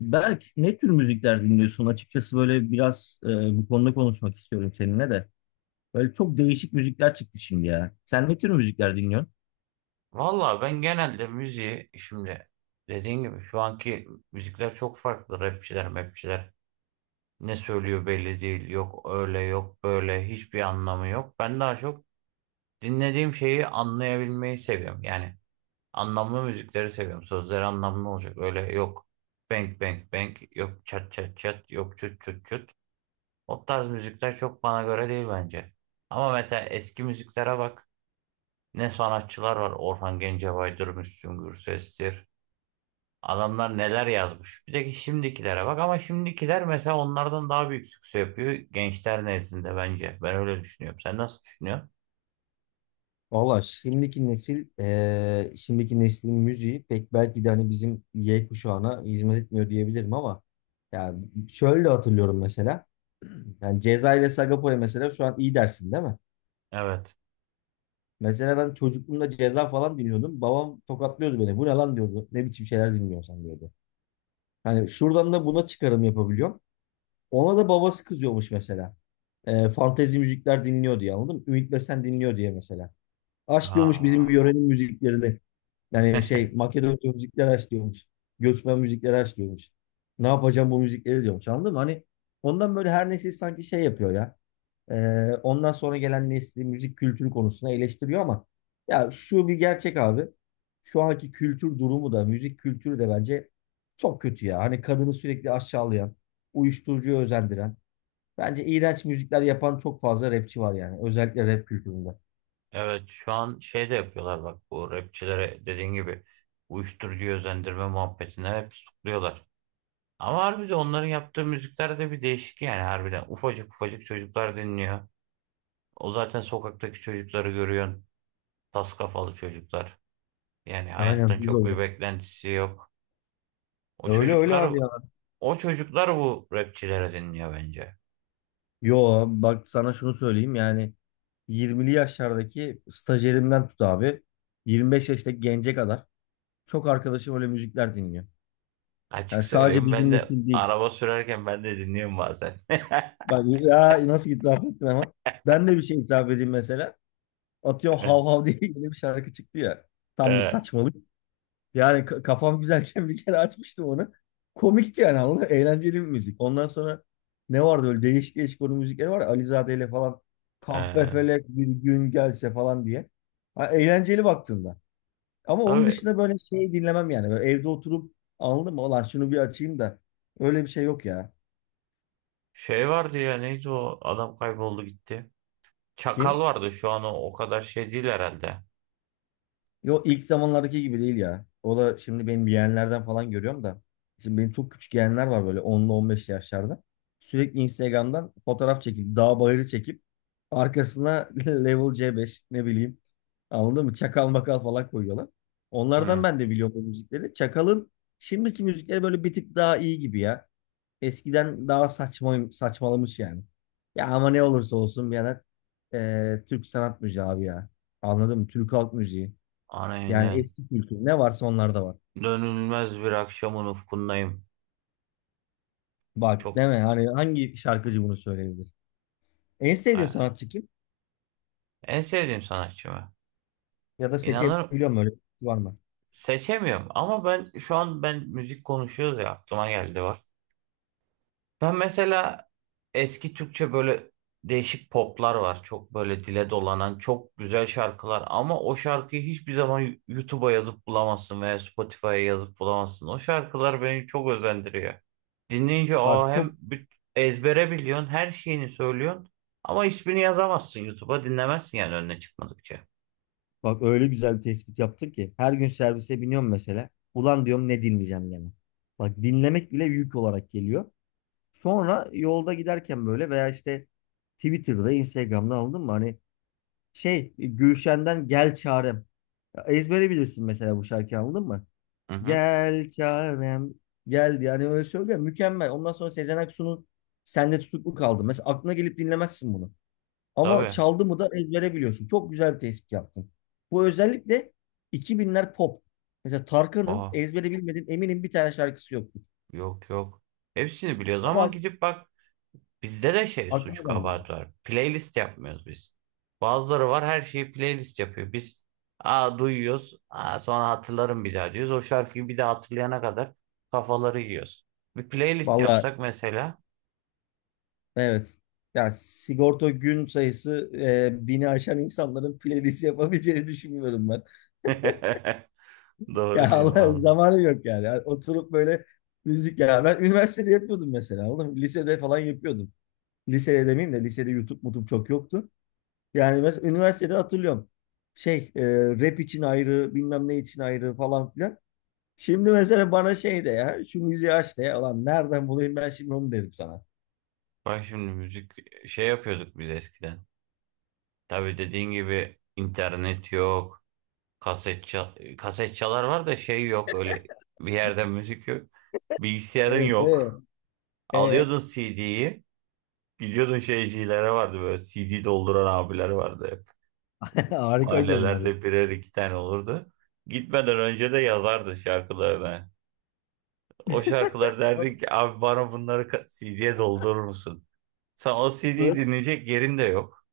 Berk, ne tür müzikler dinliyorsun? Açıkçası böyle biraz bu konuda konuşmak istiyorum seninle de. Böyle çok değişik müzikler çıktı şimdi ya. Sen ne tür müzikler dinliyorsun? Valla ben genelde müziği şimdi dediğin gibi şu anki müzikler çok farklı. Rapçiler, mapçiler ne söylüyor belli değil. Yok öyle yok böyle hiçbir anlamı yok. Ben daha çok dinlediğim şeyi anlayabilmeyi seviyorum. Yani anlamlı müzikleri seviyorum. Sözleri anlamlı olacak. Öyle yok bang bang bang yok çat çat çat yok çut çut çut. O tarz müzikler çok bana göre değil bence. Ama mesela eski müziklere bak. Ne sanatçılar var. Orhan Gencebay'dır, Müslüm Gürses'tir. Adamlar neler yazmış. Bir de ki şimdikilere bak ama şimdikiler mesela onlardan daha büyük sükse yapıyor gençler nezdinde bence. Ben öyle düşünüyorum. Sen nasıl düşünüyorsun? Valla şimdiki nesil, şimdiki neslin müziği pek belki de hani bizim Y kuşağına hizmet etmiyor diyebilirim ama yani şöyle hatırlıyorum mesela. Yani Ceza ile Sagopa'ya mesela şu an iyi dersin değil mi? Evet. Mesela ben çocukluğumda Ceza falan dinliyordum. Babam tokatlıyordu beni. Bu ne lan diyordu. Ne biçim şeyler dinliyorsan diyordu. Hani şuradan da buna çıkarım yapabiliyorum. Ona da babası kızıyormuş mesela. Fantezi müzikler dinliyor diye anladın mı? Ümit Besen dinliyor diye mesela. Aç diyormuş bizim Ha. yörenin müziklerini. Yani şey Makedonca müzikler aç diyormuş. Göçmen müzikleri aç diyormuş. Ne yapacağım bu müzikleri diyormuş anladın mı? Hani ondan böyle her neyse sanki şey yapıyor ya. Ee, Ondan sonra gelen nesli müzik kültürü konusunda eleştiriyor ama ya şu bir gerçek abi. Şu anki kültür durumu da müzik kültürü de bence çok kötü ya. Hani kadını sürekli aşağılayan, uyuşturucuya özendiren, bence iğrenç müzikler yapan çok fazla rapçi var yani. Özellikle rap kültüründe. Evet, şu an şey de yapıyorlar bak, bu rapçilere dediğin gibi uyuşturucu özendirme muhabbetine hep tutukluyorlar. Ama harbiden onların yaptığı müzikler de bir değişik, yani harbiden ufacık ufacık çocuklar dinliyor. O zaten sokaktaki çocukları görüyorsun. Tas kafalı çocuklar. Yani Aynen hayattan hız çok bir olarak. beklentisi yok. O Öyle öyle çocuklar abi ya. o çocuklar bu rapçilere dinliyor bence. Yo bak sana şunu söyleyeyim yani 20'li yaşlardaki stajyerimden tut abi 25 yaştaki gence kadar çok arkadaşım öyle müzikler dinliyor. Açık Yani sadece söyleyeyim, ben bizim de nesil değil. araba sürerken ben de dinliyorum bazen. Bak ya nasıl itiraf ettim ama. Ben de bir şey itiraf edeyim mesela. Atıyorum hav hav diye yeni bir şarkı çıktı ya. Tam bir Ee, saçmalık. Yani kafam güzelken bir kere açmıştım onu. Komikti yani anladın mı? Eğlenceli bir müzik. Ondan sonra ne vardı öyle değişik değişik onun müzikleri var ya. Alizade ile falan. ee. Kahpefelek bir gün gelse falan diye. Ha, eğlenceli baktığında. Ama onun Tabii dışında böyle şey dinlemem yani. Böyle evde oturup anladın mı? Ulan şunu bir açayım da. Öyle bir şey yok ya. şey vardı ya, neydi o adam, kayboldu gitti. Kim? Çakal vardı şu an, o kadar şey değil herhalde. Yo ilk zamanlardaki gibi değil ya. O da şimdi benim yeğenlerden falan görüyorum da. Şimdi benim çok küçük yeğenler var böyle onlu 15 yaşlarda. Sürekli Instagram'dan fotoğraf çekip, dağ bayırı çekip arkasına level C5 ne bileyim. Anladın mı? Çakal makal falan koyuyorlar. Onlardan Hı. ben de biliyorum bu müzikleri. Çakal'ın şimdiki müzikleri böyle bir tık daha iyi gibi ya. Eskiden daha saçma, saçmalamış yani. Ya ama ne olursa olsun birader Türk sanat müziği abi ya. Anladın mı? Türk halk müziği. Yani Aynen. eski kültür ne varsa onlarda var. Dönülmez bir akşamın ufkundayım. Bak Çok, deme hani hangi şarkıcı bunu söyleyebilir? En sevdiğin ah. sanatçı kim? En sevdiğim sanatçımı. Ya da İnanırım, seçebiliyor mu öyle bir şey var mı? seçemiyorum ama ben şu an ben müzik konuşuyoruz ya aklıma geldi var. Ben mesela eski Türkçe böyle değişik poplar var. Çok böyle dile dolanan çok güzel şarkılar ama o şarkıyı hiçbir zaman YouTube'a yazıp bulamazsın veya Spotify'a yazıp bulamazsın. O şarkılar beni çok özendiriyor. Dinleyince o Bak hem çok ezbere biliyorsun, her şeyini söylüyorsun ama ismini yazamazsın, YouTube'a dinlemezsin yani, önüne çıkmadıkça. Bak öyle güzel bir tespit yaptın ki her gün servise biniyorum mesela. Ulan diyorum ne dinleyeceğim gene. Bak dinlemek bile yük olarak geliyor. Sonra yolda giderken böyle veya işte Twitter'da, Instagram'da anladın mı? Hani şey Gülşen'den Gel Çarem. Ya Ezbere bilirsin mesela bu şarkıyı anladın mı? Hı hı. Gel çarem geldi. Yani öyle söylüyor. Mükemmel. Ondan sonra Sezen Aksu'nun Sende Tutuklu kaldı. Mesela aklına gelip dinlemezsin bunu. Ama Tabii. çaldı mı da ezbere biliyorsun. Çok güzel bir tespit yaptın. Bu özellikle 2000'ler pop. Mesela Tarkan'ın Aa, ezbere bilmediğin eminim bir tane şarkısı yoktu. yok yok. Hepsini biliyoruz ama Ama gidip bak. Bizde de şey, aklıma suç gelmiyor. kabahati var. Playlist yapmıyoruz biz. Bazıları var, her şeyi playlist yapıyor. Biz, aa, duyuyoruz. Aa, sonra hatırlarım bir daha diyoruz. O şarkıyı bir daha hatırlayana kadar kafaları yiyoruz. Bir playlist Vallahi yapsak mesela. evet. Ya sigorta gün sayısı 1000'i aşan insanların playlist yapabileceğini düşünmüyorum ben. Doğru Ya diyorum Allah lan. zamanı yok yani. Yani Oturup böyle müzik ya. Ben üniversitede yapıyordum mesela. Oğlum lisede falan yapıyordum. Lisede demeyeyim de lisede YouTube mutum çok yoktu. Yani mesela üniversitede hatırlıyorum. Şey e, Rap için ayrı bilmem ne için ayrı falan filan. Şimdi mesela bana şey de ya şu müziği aç de ya. Ulan nereden bulayım ben şimdi onu derim sana. Bak şimdi müzik şey yapıyorduk biz eskiden. Tabii dediğin gibi internet yok. Kaset çal kaset çalar var da, şey yok öyle bir yerden müzik yok. Bilgisayarın Evet yok. evet. E Alıyordun CD'yi. Biliyordun, şeycilere vardı böyle, CD dolduran abiler vardı hep. harikaydı onlar ya. Mahallelerde birer iki tane olurdu. Gitmeden önce de yazardı şarkılarını. O şarkıları derdik ki abi bana bunları CD'ye doldurur musun? Sen o CD'yi dinleyecek yerin de yok.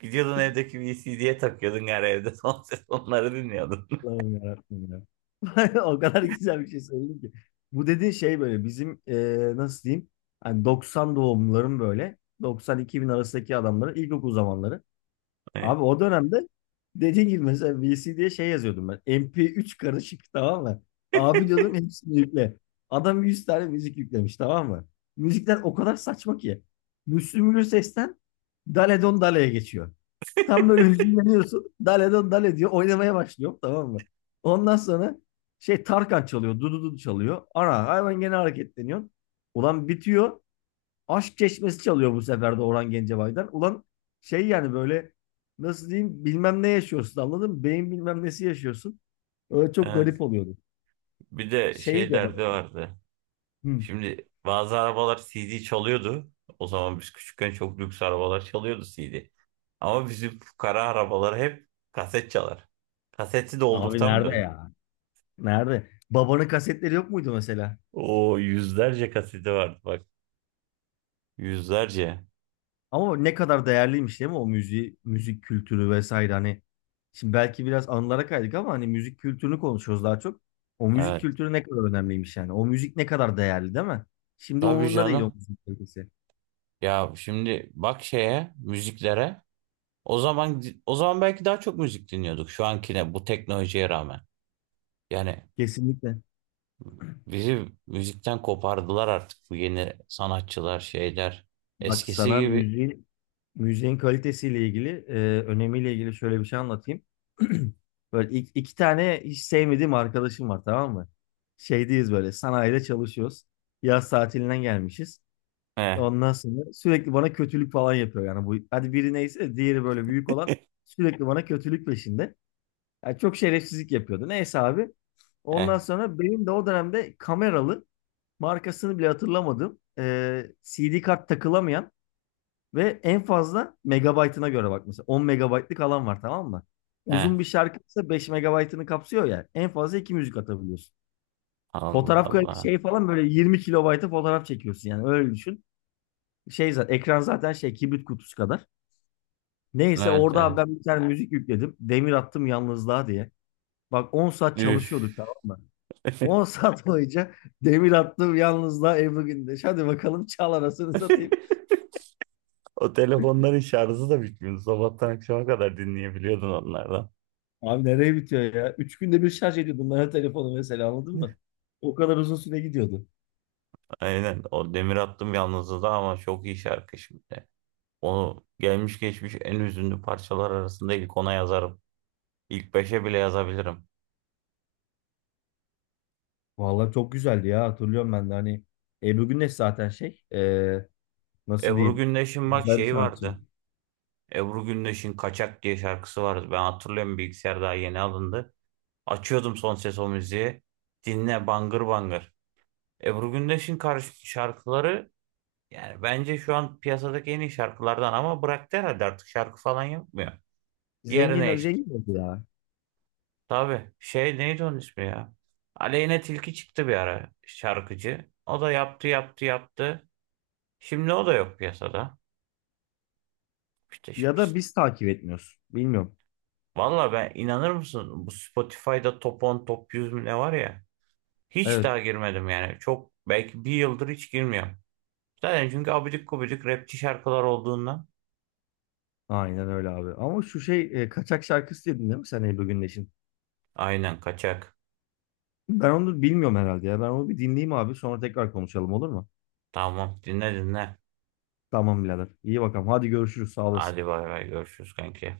Gidiyordun evdeki bir CD'ye takıyordun her evde son ses onları dinliyordun. Allah'ım yarabbim ya. O kadar güzel bir şey söyledin ki. Bu dediğin şey böyle bizim nasıl diyeyim? Hani 90 doğumluların böyle 90-2000 arasındaki adamların ilkokul zamanları. Abi o dönemde dediğin gibi mesela VC diye şey yazıyordum ben. MP3 karışık tamam mı? Abi diyordum hepsini yükle. Adam 100 tane müzik yüklemiş tamam mı? Müzikler o kadar saçma ki. Müslüm Gürses'ten Dale Don Dale'ye geçiyor. Tam böyle hüzünleniyorsun. Dale don dale diyor. Oynamaya başlıyor tamam mı? Ondan sonra şey Tarkan çalıyor. Dududu çalıyor. Ana hayvan gene hareketleniyor. Ulan bitiyor. Aşk Çeşmesi çalıyor bu sefer de Orhan Gencebay'dan. Ulan şey yani böyle nasıl diyeyim bilmem ne yaşıyorsun anladın mı? Beyin bilmem nesi yaşıyorsun. Öyle çok Evet. garip oluyordu. Bir de Şey şey de bak. derdi vardı. Hı. Şimdi bazı arabalar CD çalıyordu. O zaman biz küçükken çok lüks arabalar çalıyordu CD. Ama bizim fukara arabalar hep kaset çalar. Kaseti Abi nerede doldurtamıyordun. ya? Nerede? Babanın kasetleri yok muydu mesela? O yüzlerce kaseti vardı bak. Yüzlerce. Ama ne kadar değerliymiş değil mi o müziği, müzik kültürü vesaire hani. Şimdi belki biraz anılara kaydık ama hani müzik kültürünü konuşuyoruz daha çok. O müzik Evet. kültürü ne kadar önemliymiş yani. O müzik ne kadar değerli değil mi? Şimdi Tabii umurunda değil o canım. müzik kalitesi. Ya şimdi bak şeye, müziklere. O zaman belki daha çok müzik dinliyorduk şu ankine, bu teknolojiye rağmen. Yani Kesinlikle. bizi müzikten kopardılar artık bu yeni sanatçılar, şeyler. Bak Eskisi sana gibi. müziğin kalitesiyle ilgili, önemiyle ilgili şöyle bir şey anlatayım. Böyle iki tane hiç sevmediğim arkadaşım var tamam mı? Şeydeyiz böyle sanayide çalışıyoruz. Yaz tatilinden gelmişiz. Eh, Ondan sonra sürekli bana kötülük falan yapıyor yani bu. Hadi biri neyse diğeri böyle büyük olan sürekli bana kötülük peşinde. Yani çok şerefsizlik yapıyordu. Neyse abi. Ondan eh, sonra benim de o dönemde kameralı markasını bile hatırlamadım. CD kart takılamayan ve en fazla megabaytına göre bak mesela 10 megabaytlık alan var tamam mı? Uzun eh. bir şarkıysa 5 megabaytını kapsıyor ya. En fazla 2 müzik atabiliyorsun. Allah Fotoğraf kayıt Allah. şey falan böyle 20 kilobayta fotoğraf çekiyorsun yani öyle düşün. Şey zaten ekran zaten şey kibrit kutusu kadar. Neyse Evet, orada abi evet. ben bir tane müzik yükledim. Demir attım yalnızlığa diye. Bak 10 saat Üf. çalışıyorduk tamam mı? 10 saat boyunca demir attım yalnızlığa Ebru Gündeş. Hadi bakalım çal arasını satayım. O telefonların şarjı da bitmiyordu. Sabahtan akşama kadar dinleyebiliyordun onlardan. Abi nereye bitiyor ya? 3 günde bir şarj ediyordum ben o telefonu mesela anladın mı? O kadar uzun süre gidiyordu. Aynen. O Demir Attım Yalnızlığı da ama çok iyi şarkı şimdi. Onu gelmiş geçmiş en hüzünlü parçalar arasında ilk 10'a yazarım. İlk beşe bile yazabilirim. Vallahi çok güzeldi ya hatırlıyorum ben de hani Ebru Güneş zaten şey nasıl Ebru diyeyim Gündeş'in bak güzel bir şeyi sanatçı. vardı. Ebru Gündeş'in Kaçak diye şarkısı vardı. Ben hatırlıyorum, bilgisayar daha yeni alındı. Açıyordum son ses o müziği. Dinle bangır bangır. Ebru Gündeş'in karşı şarkıları yani bence şu an piyasadaki en iyi şarkılardan, ama bıraktı herhalde, artık şarkı falan yapmıyor. Yerine Zengin işte. zengin oldu ya. Tabii şey, neydi onun ismi ya? Aleyna Tilki çıktı bir ara, şarkıcı. O da yaptı, yaptı, yaptı. Şimdi o da yok piyasada. İşte Ya şimdi. da biz takip etmiyoruz. Bilmiyorum. Valla ben, inanır mısın, bu Spotify'da top 10 top 100 mü ne var ya. Hiç Evet. daha girmedim yani. Çok belki bir yıldır hiç girmiyorum. Zaten çünkü abidik gubidik rapçi şarkılar olduğundan. Aynen öyle abi. Ama şu şey kaçak şarkısı dedin değil mi sen Ebru Gündeş'in? Aynen, kaçak. Ben onu bilmiyorum herhalde ya. Ben onu bir dinleyeyim abi. Sonra tekrar konuşalım olur mu? Tamam, dinle dinle. Tamam birader. İyi bakalım. Hadi görüşürüz. Sağ olasın. Hadi bay bay, görüşürüz kanki.